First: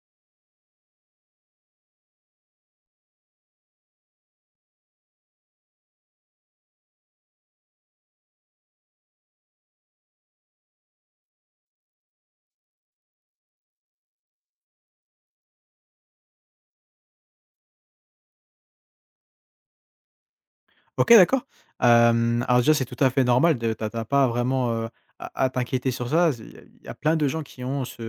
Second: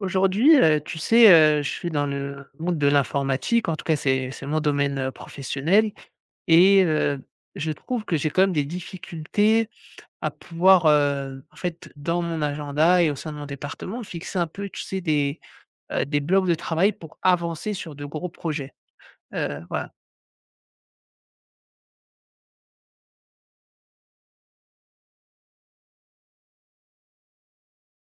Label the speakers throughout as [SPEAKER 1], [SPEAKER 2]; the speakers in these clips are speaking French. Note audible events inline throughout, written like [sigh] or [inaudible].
[SPEAKER 1] Aujourd'hui, tu sais, je suis dans le monde de l'informatique, en tout cas c'est mon domaine, professionnel et je trouve que j'ai quand même des difficultés à pouvoir, en fait, dans mon agenda et au sein de mon département, fixer un peu, tu sais, des blocs de travail pour avancer sur de gros projets. Voilà.
[SPEAKER 2] OK, d'accord. Alors déjà, c'est tout à fait normal de t'as as pas vraiment, à t'inquiéter sur ça. Il y a plein de gens qui ont ce,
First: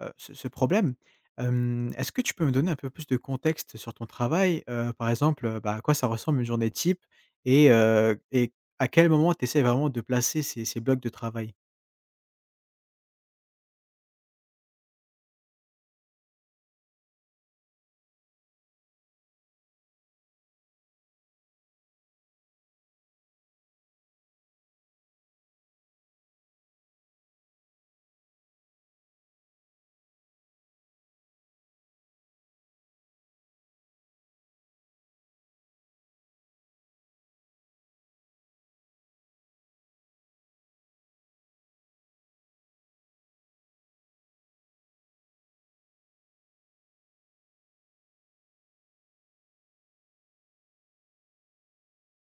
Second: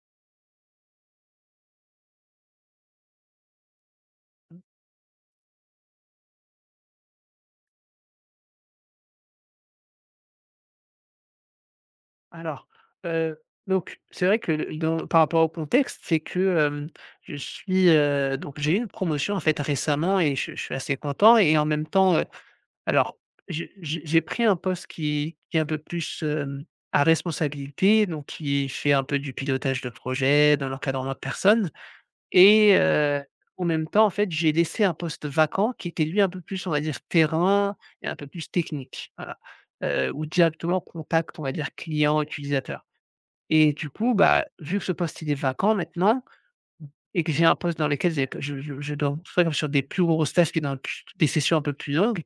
[SPEAKER 2] heu, ce ce problème. Est-ce que tu peux me donner un peu plus de contexte sur ton travail? Par exemple, bah, à quoi ça ressemble une journée type et à quel moment tu essaies vraiment de placer ces blocs de travail?
[SPEAKER 1] Alors, heu, donc c'est vrai que le dans par rapport au contexte, c'est que, hem, je suis, donc j'ai eu une promotion, en fait, récemment et je suis assez content et en même temps, alors, j'ai pris un poste qui est un peu plus, à responsabilité, donc qui fait un peu du pilotage de projet, de l'encadrement de personnes et en même temps, en fait, j'ai laissé un poste vacant qui était lui un peu plus, on va dire, terrain et un peu plus technique, voilà, ou directement contact, on va dire, client, utilisateur. Et du coup, bah, vu que ce poste, il est vacant maintenant et que j'ai un poste dans lequel j'ai je dois faire comme sur des plus grosses tâches que dans des sessions un peu plus longues,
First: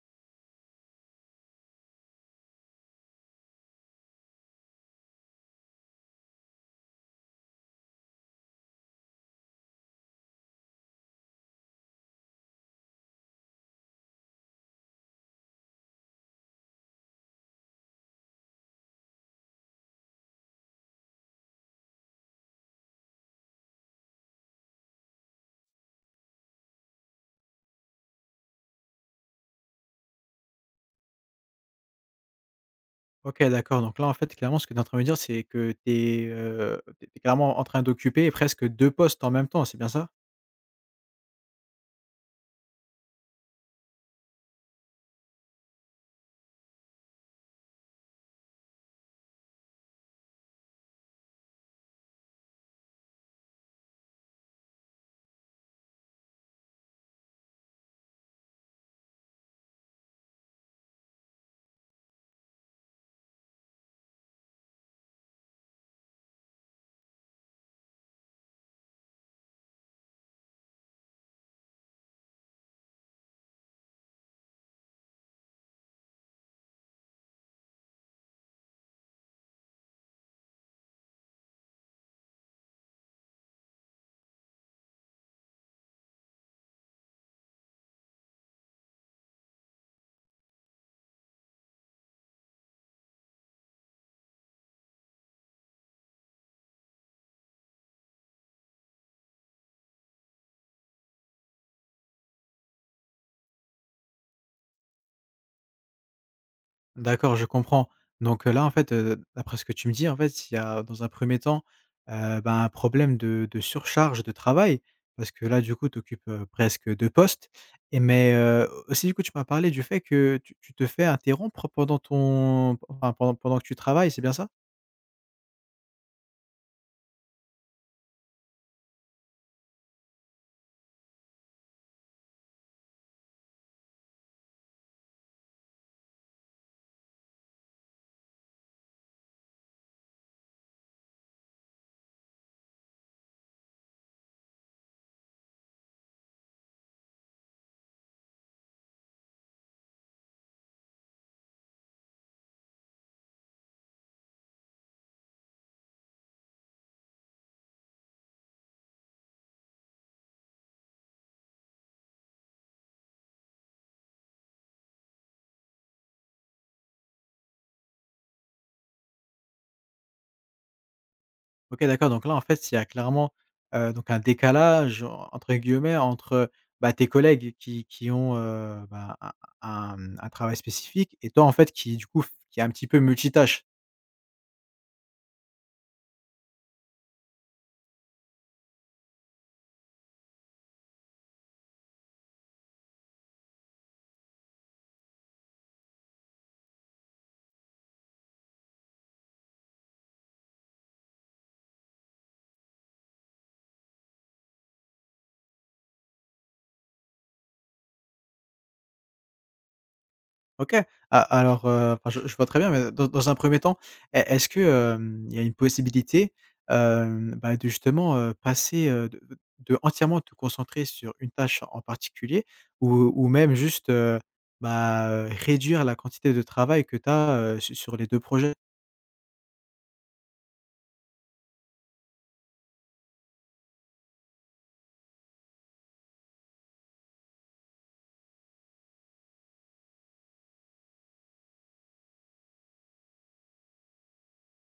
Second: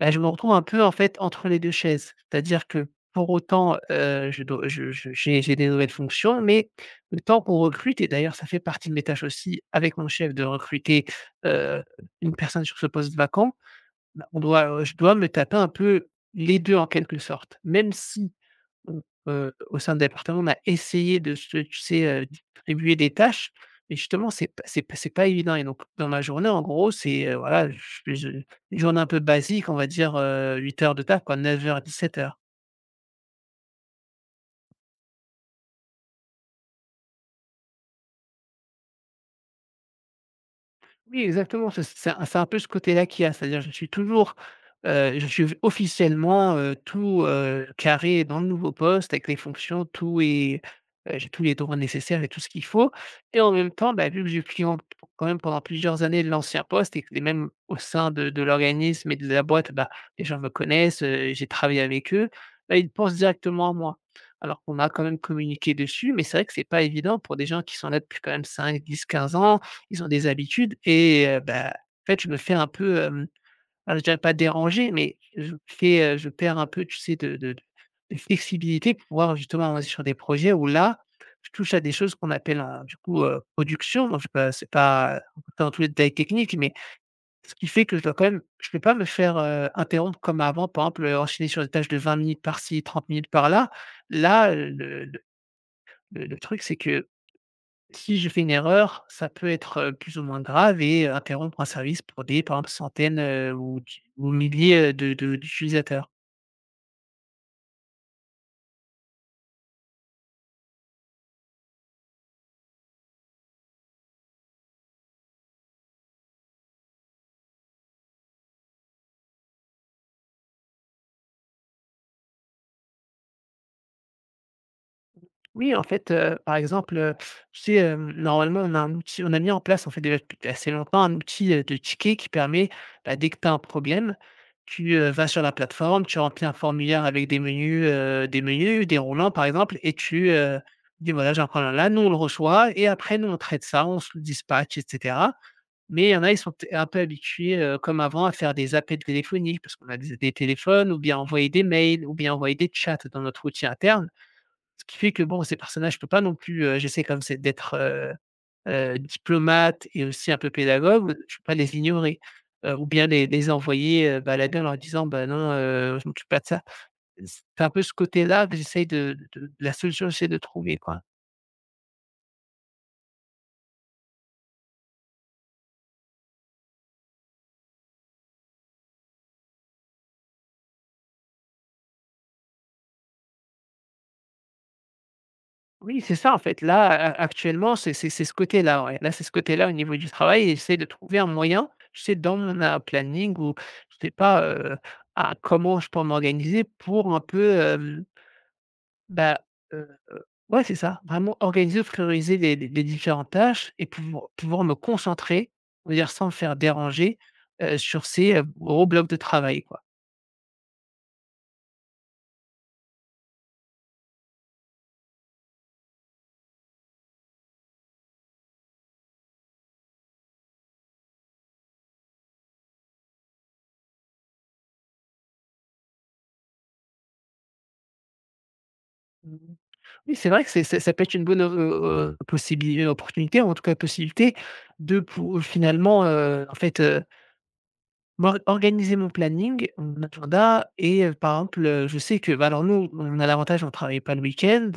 [SPEAKER 1] bah, je me retrouve un peu, en fait, entre les 2 chaises. C'est-à-dire que pour autant, je dois je j'ai des nouvelles fonctions, mais le temps qu'on recrute, et d'ailleurs ça fait partie de mes tâches aussi avec mon chef, de recruter, heu, une personne sur ce poste vacant, bah, on doit, je dois me taper un peu les 2 en quelque sorte. Même si Mmh, au sein de l'appartement, on a essayé de se, tu sais, distribuer des tâches, mais justement, c'est pas évident. Et donc dans ma journée, en gros, c'est, voilà, je fais je une journée un peu basique, on va dire, 8 heures de taf, quoi, 7 heures.
[SPEAKER 2] OK, d'accord, donc là, en fait, clairement, ce que tu es en train de me dire, c'est que tu es clairement en train d'occuper presque deux postes en même temps, c'est bien ça?
[SPEAKER 1] Oui, exactement, c'est un peu ce côté-là qu'il y a, c'est-à-dire je suis toujours, je suis officiellement, tout, carré dans le nouveau poste avec les fonctions, tout est, j'ai tous les droits nécessaires et tout ce qu'il faut. Et en même temps, bah, vu que j'ai pris en quand même pendant plusieurs années l'ancien poste, et que les, même au sein de l'organisme et de la boîte, bah, les gens me connaissent, j'ai travaillé avec eux, bah, ils pensent directement à moi. Alors qu'on a quand même communiqué dessus, mais c'est vrai que c'est pas évident pour des gens qui sont là depuis quand même 5, 10, 15 ans. Ils ont des habitudes et bah, en fait, je me fais un peu, alors je dirais pas déranger, mais je fais, je perds un peu, tu sais, de flexibilité pour pouvoir justement avancer sur des projets où là, je touche à des choses qu'on appelle, un du coup, production. Donc, c'est pas dans tous les détails techniques, mais ce qui fait que je dois quand même, je ne peux pas me faire, interrompre comme avant, par exemple, enchaîner sur des tâches de 20 minutes par-ci, 30 minutes par-là. Là, le truc, c'est que si je fais une erreur, ça peut être, plus ou moins grave et interrompre un service pour des, par exemple, centaines, ou milliers, de d'utilisateurs.
[SPEAKER 2] D'accord, je comprends. Donc, là, en fait, d'après ce que tu me dis, en fait, il y a, dans un premier temps, ben, un problème de surcharge de travail parce que là, du coup, tu occupes presque 2 postes et mais, aussi, du coup, tu m'as parlé du fait que tu te fais interrompre pendant pendant que tu travailles, c'est bien ça?
[SPEAKER 1] Oui, en fait, par exemple, tu sais, normalement, on a un outil, on a mis en place, en fait, déjà depuis assez longtemps, un outil, de ticket qui permet, bah, dès que tu as un problème, tu, vas sur la plateforme, tu remplis un formulaire avec des menus déroulants, par exemple, et tu, dis: «Voilà, j'ai un problème là». Nous, on le reçoit, et après nous, on traite ça, on se le dispatche, et cetera. Mais il y en a, ils sont peut un peu habitués, comme avant, à faire des appels téléphoniques parce qu'on a des téléphones, ou bien envoyer des mails, ou bien envoyer des chats dans notre outil interne. Ce qui fait que bon, ces personnages, je peux pas non plus, j'essaie, comme c'est, d'être, diplomate et aussi un peu pédagogue, je peux pas les ignorer, ou bien les envoyer, balader en leur disant: «Bah non, je m'occupe pas de ça». C'est un peu ce côté-là que j'essaye la solution que j'essaie de trouver, quoi.
[SPEAKER 2] OK, d'accord, donc là, en fait, il y a clairement, donc un «décalage» entre guillemets entre, bah, tes collègues qui ont, bah, un travail spécifique et toi, en fait, qui, du coup, f qui est un petit peu multitâche.
[SPEAKER 1] Oui, c'est ça en fait. Là, a actuellement, c'est ce côté-là, ouais. Là, c'est ce côté-là au niveau du travail, et j'essaie de trouver un moyen, je sais, dans mon, planning, ou je sais pas, à comment je peux m'organiser pour un peu, bah, euh, ouais, c'est ça. Vraiment organiser, prioriser les différentes tâches et pouvoir me concentrer, on va dire sans me faire déranger, sur ces, gros blocs de travail, quoi.
[SPEAKER 2] OK. A Alors, enfin, je vois très bien, mais dans un premier temps, est-ce que, il y a une possibilité, bah, de justement, passer, de entièrement te concentrer sur une tâche en particulier ou même juste, bah, réduire la quantité de travail que tu as sur les 2 projets?
[SPEAKER 1] Mmh. Oui, c'est vrai que c'est ça peut être une bonne, possibili opportunité, en tout cas possibilité de pou finalement, en fait, moi organiser mon planning, mon agenda. Et par exemple, je sais que, bah, alors nous, on a l'avantage, on ne travaille pas le week-end.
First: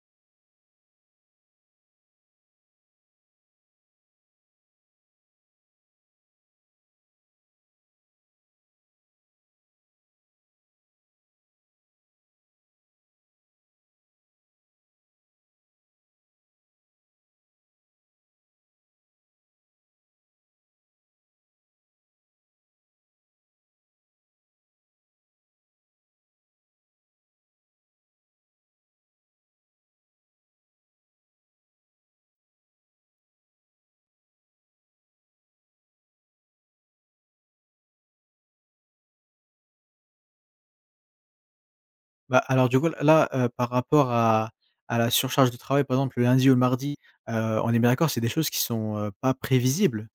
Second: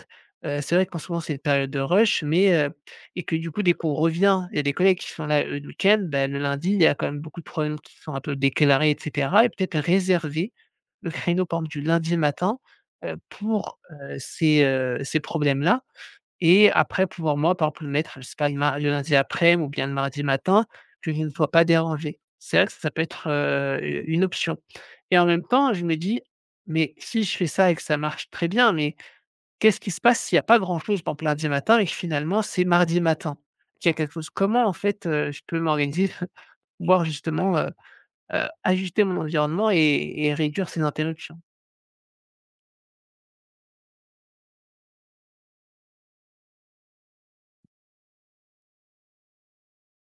[SPEAKER 1] C'est vrai qu'en ce moment, c'est une période de rush, mais et que du coup, dès qu'on revient, il y a des collègues qui sont là, eux, le week-end, bah, le lundi, il y a quand même beaucoup de problèmes qui sont un peu déclarés, et cetera, et peut-être réserver le créneau, par exemple, du lundi matin, pour, ces, ces problèmes-là, et après pouvoir moi, par exemple, le mettre, je sais pas, le lundi après-midi ou bien le mardi matin, que je ne sois pas dérangé. C'est vrai que ça peut être, une option. Et en même temps, je me dis: «Mais si je fais ça et que ça marche très bien, mais qu'est-ce qui se passe s'il n'y a pas grand-chose, par exemple, lundi matin, et que finalement c'est mardi matin? Qu'il y a quelque chose?» Comment en fait, je peux m'organiser, [laughs] voir justement, ajuster mon environnement et réduire ces interruptions?
[SPEAKER 2] Bah, alors du coup là, par rapport à la surcharge de travail, par exemple, le lundi ou le mardi, heu, on est bien d'accord, c'est des choses qui sont, pas prévisibles?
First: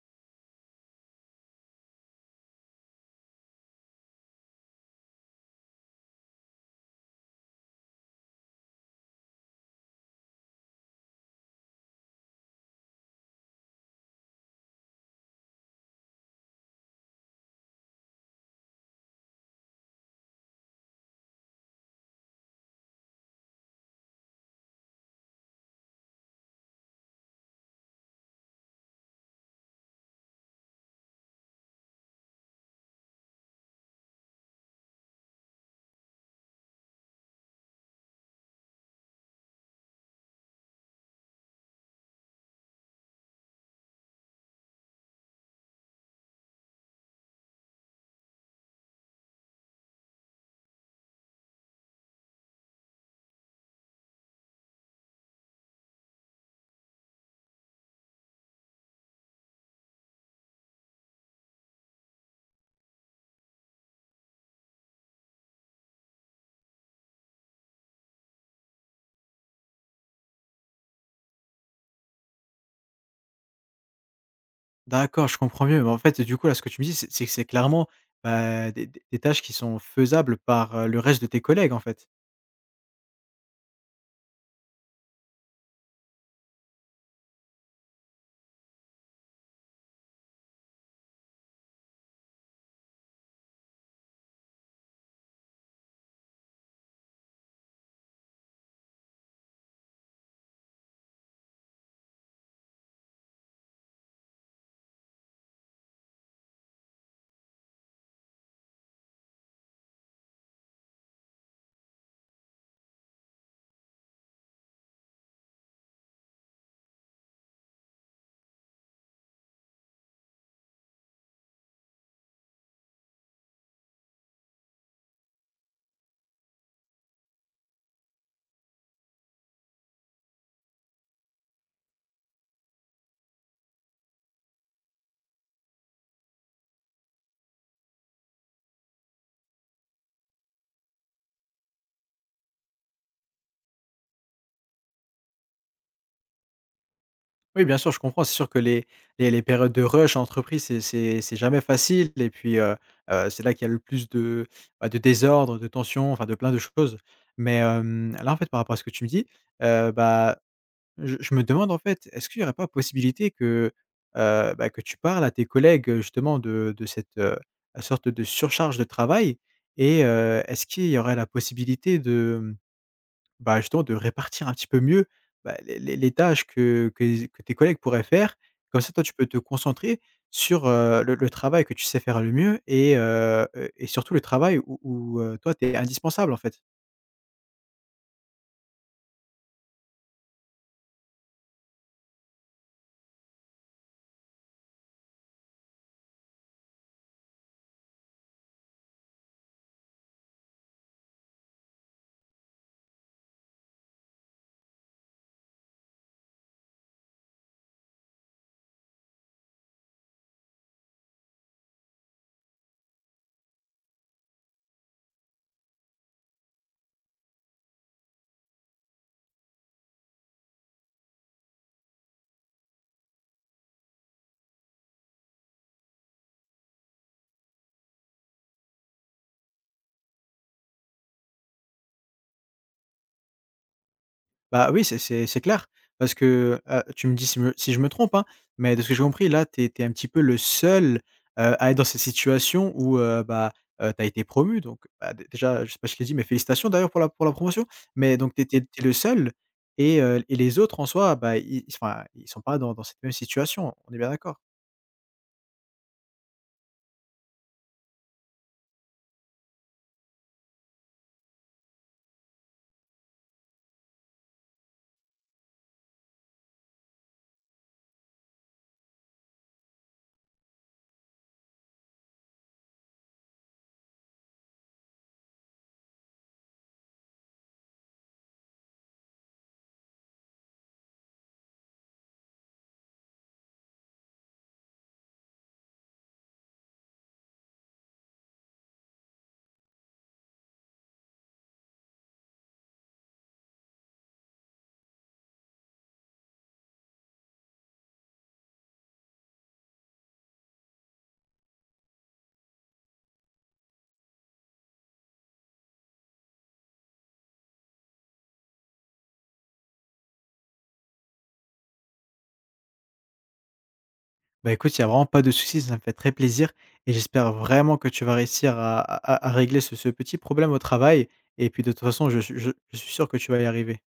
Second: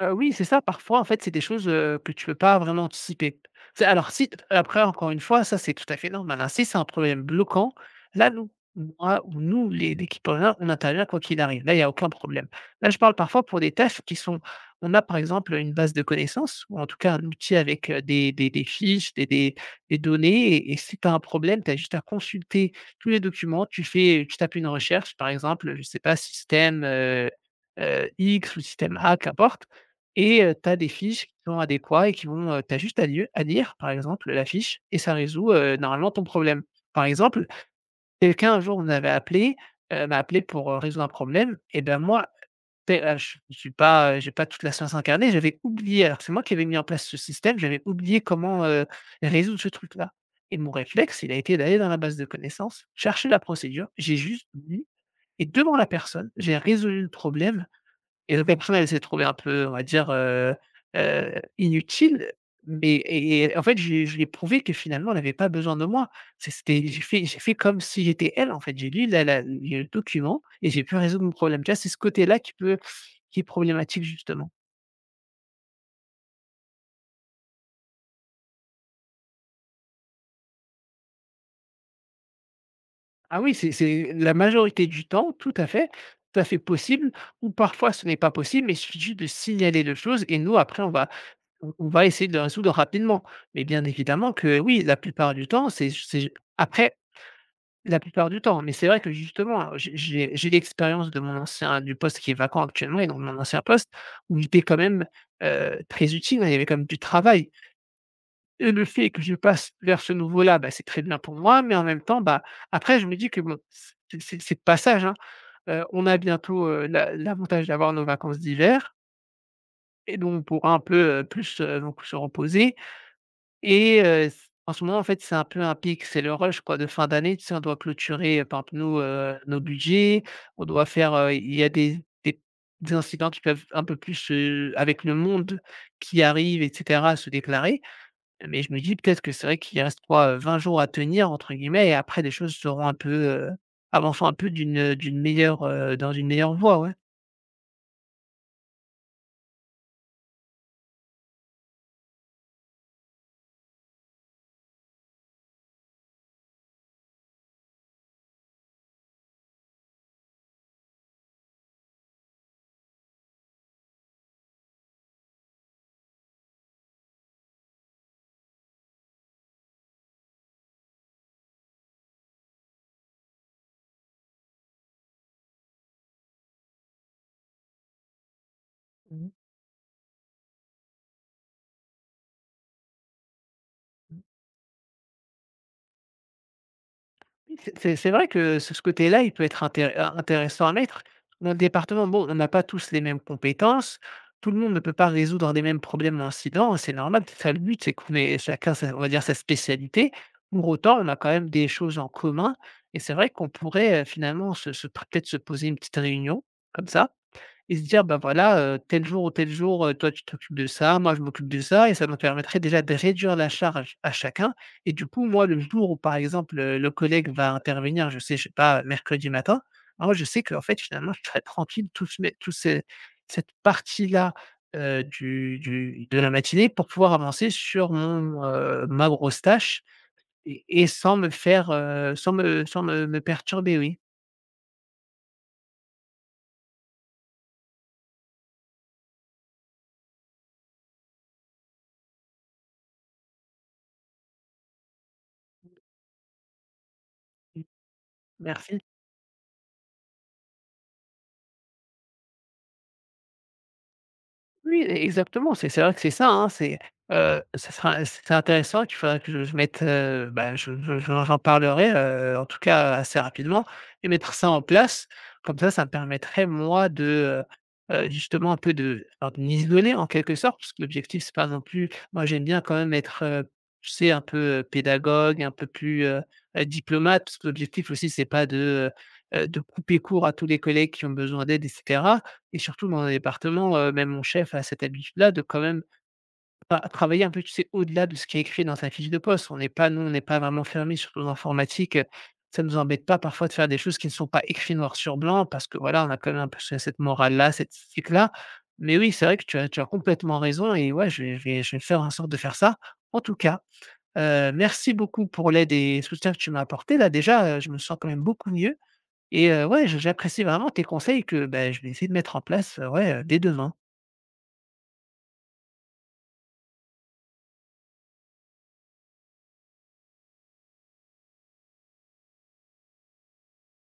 [SPEAKER 1] Oui, c'est ça. Parfois, en fait, c'est des choses, que tu peux pas vraiment anticiper. C'est, alors si, après, encore une fois, ça, c'est tout à fait normal, hein. Si c'est un problème bloquant, là, nous, moi ou nous, les l'équipe Orient, on intervient quoi qu'il arrive. Là, il y a aucun problème. Là, je parle parfois pour des tâches qui sont, on a, par exemple, une base de connaissances ou en tout cas un outil avec, des fiches, des données, et si tu as un problème, tu as juste à consulter tous les documents. Tu tapes une recherche, par exemple, je sais pas, système, X ou système A, qu'importe, et tu as des fiches qui sont adéquates et qui vont, tu as juste à lieu à lire, par exemple, la fiche et ça résout, normalement ton problème. Par exemple, quelqu'un un jour on avait appelé, m'a appelé pour, résoudre un problème, et ben moi, tu sais, je suis pas, j'ai pas toute la science incarnée, j'avais oublié, alors c'est moi qui avais mis en place ce système, j'avais oublié comment, résoudre ce truc-là. Et mon réflexe, il a été d'aller dans la base de connaissances, chercher la procédure, j'ai juste mis et devant la personne, j'ai résolu le problème. Et donc la elle s'est trouvée un peu, on va dire, inutile, mais et en fait, je lui ai prouvé que finalement, elle avait pas besoin de moi. C'est c'était j'ai fait comme si j'étais elle, en fait. J'ai lu la la le document et j'ai pu résoudre mon problème. Tu vois, c'est ce côté-là qui est problématique justement.
[SPEAKER 2] D'accord, je comprends mieux. Mais en fait, du coup, là, ce que tu me dis, c'est que c'est clairement, bah, des tâches qui sont faisables par, le reste de tes collègues, en fait?
[SPEAKER 1] Ah oui, c'est la majorité du temps, tout à fait possible, ou parfois ce n'est pas possible, mais il suffit juste de signaler les choses et nous après on va on va essayer de le résoudre rapidement. Mais bien évidemment que oui, la plupart du temps, c'est après. La plupart du temps, mais c'est vrai que justement, j'ai l'expérience de mon ancien du poste qui est vacant actuellement, et donc mon ancien poste où j'étais quand même, très utile, hein, il y avait quand même du travail, et le fait que je passe vers ce nouveau-là, bah, c'est très bien pour moi, mais en même temps, bah, après je me dis que bon, c'est de passage, hein. On a bientôt, l'avantage d'avoir nos vacances d'hiver, et donc on pourra un peu, plus, donc se reposer. Et c En ce moment, en fait, c'est un peu un pic, c'est le rush, quoi, de fin d'année, tu sais? On doit clôturer, par exemple, nous, nos budgets, on doit faire, il y a des des incidents qui peuvent un peu plus, avec le monde qui arrive et cetera, se déclarer. Mais je me dis peut-être que c'est vrai qu'il reste quoi, 20 jours à tenir entre guillemets, et après les choses seront un peu, avanceront un peu d'une meilleure, dans une meilleure voie, ouais.
[SPEAKER 2] Oui, bien sûr, je comprends. C'est sûr que les périodes de rush en entreprise, c'est jamais facile et puis, c'est là qu'il y a le plus de, bah, de désordre, de tension, enfin, de plein de choses. Mais, là, en fait, par rapport à ce que tu me dis, bah, je me demande en fait, est-ce qu'il n'y aurait pas possibilité que, bah, que tu parles à tes collègues, justement de cette, sorte de surcharge de travail? Et est-ce qu'il y aurait la possibilité de, mmh, bah, justement de répartir un petit peu mieux, bah, les tâches que tes collègues pourraient faire? Comme ça, toi, tu peux
[SPEAKER 1] Mmh.
[SPEAKER 2] te concentrer sur, le travail que tu sais faire le mieux et surtout le travail où, toi, tu es indispensable, en fait.
[SPEAKER 1] Oui, c'est vrai que ce côté-là, il peut être intéressant à mettre. Dans le département, bon, on n'a pas tous les mêmes compétences. Tout le monde ne peut pas résoudre les mêmes problèmes d'incidents, hein, c'est normal, c'est ça le but, c'est qu'on ait chacun sa, on va dire, sa spécialité. Pour autant, on a quand même des choses en commun, et c'est vrai qu'on pourrait, finalement se peut-être se poser une petite réunion comme ça, et se dire: «Bah, voilà, tel jour ou tel jour, toi tu t'occupes de ça, moi je m'occupe de ça», et ça nous permettrait déjà de réduire la charge à chacun. Et du coup, moi, le jour où, par exemple, le collègue va intervenir, je sais pas, mercredi matin, alors je sais qu'en fait, finalement, je serai tranquille toute ce cette partie-là, du de la matinée, pour pouvoir avancer sur mon, ma grosse tâche, et sans me faire, sans me perturber, oui.
[SPEAKER 2] Bah, oui, c'est clair parce que, tu me dis si me si je me trompe, hein, mais de ce que j'ai compris, là, tu es un petit peu le seul, à être dans cette situation où, bah, tu as été promu donc bah, dé déjà, je sais pas si je l'ai dit, mais félicitations d'ailleurs pour la promotion, mais donc tu étais
[SPEAKER 1] Merci.
[SPEAKER 2] le seul et les autres en soi, bah, ils sont pas dans cette même situation, on est bien d'accord?
[SPEAKER 1] Oui, e exactement, c'est vrai que c'est ça, hein, c'est, ça sera c'est intéressant. Il faudra que je mette, bah, je j'en j'en parlerai, en tout cas assez rapidement, et mettre ça en place. Comme ça me permettrait moi de, justement un peu de, alors, de m'isoler en quelque sorte, parce que l'objectif c'est pas non plus, moi j'aime bien quand même être, tu sais, un peu, pédagogue, un peu plus, diplomate, parce que l'objectif aussi c'est pas de, de couper court à tous les collègues qui ont besoin d'aide etc. Et surtout dans un département, même mon chef a cette habitude-là de quand même travailler un peu, tu sais, au-delà de ce qui est écrit dans sa fiche de poste. On n'est pas nous, on n'est pas vraiment fermé, surtout dans l'informatique, ça ne nous embête pas parfois de faire des choses qui ne sont pas écrits noir sur blanc, parce que voilà, on a quand même un peu ce cette morale-là, cette éthique-là. Mais oui, c'est vrai que tu as complètement raison, et ouais, je vais faire en sorte de faire ça. En tout cas, merci beaucoup pour l'aide et soutien que tu m'as apporté là déjà, je me sens quand même beaucoup mieux. Et ouais, je j'apprécie vraiment tes conseils que, bah, je vais essayer de mettre en place, ouais, dès demain.
[SPEAKER 2] Bah, écoute, il y a vraiment pas de souci, ça me fait très plaisir et j'espère vraiment que tu vas réussir à régler ce petit problème au travail et puis de toute façon, je suis sûr que tu vas y arriver.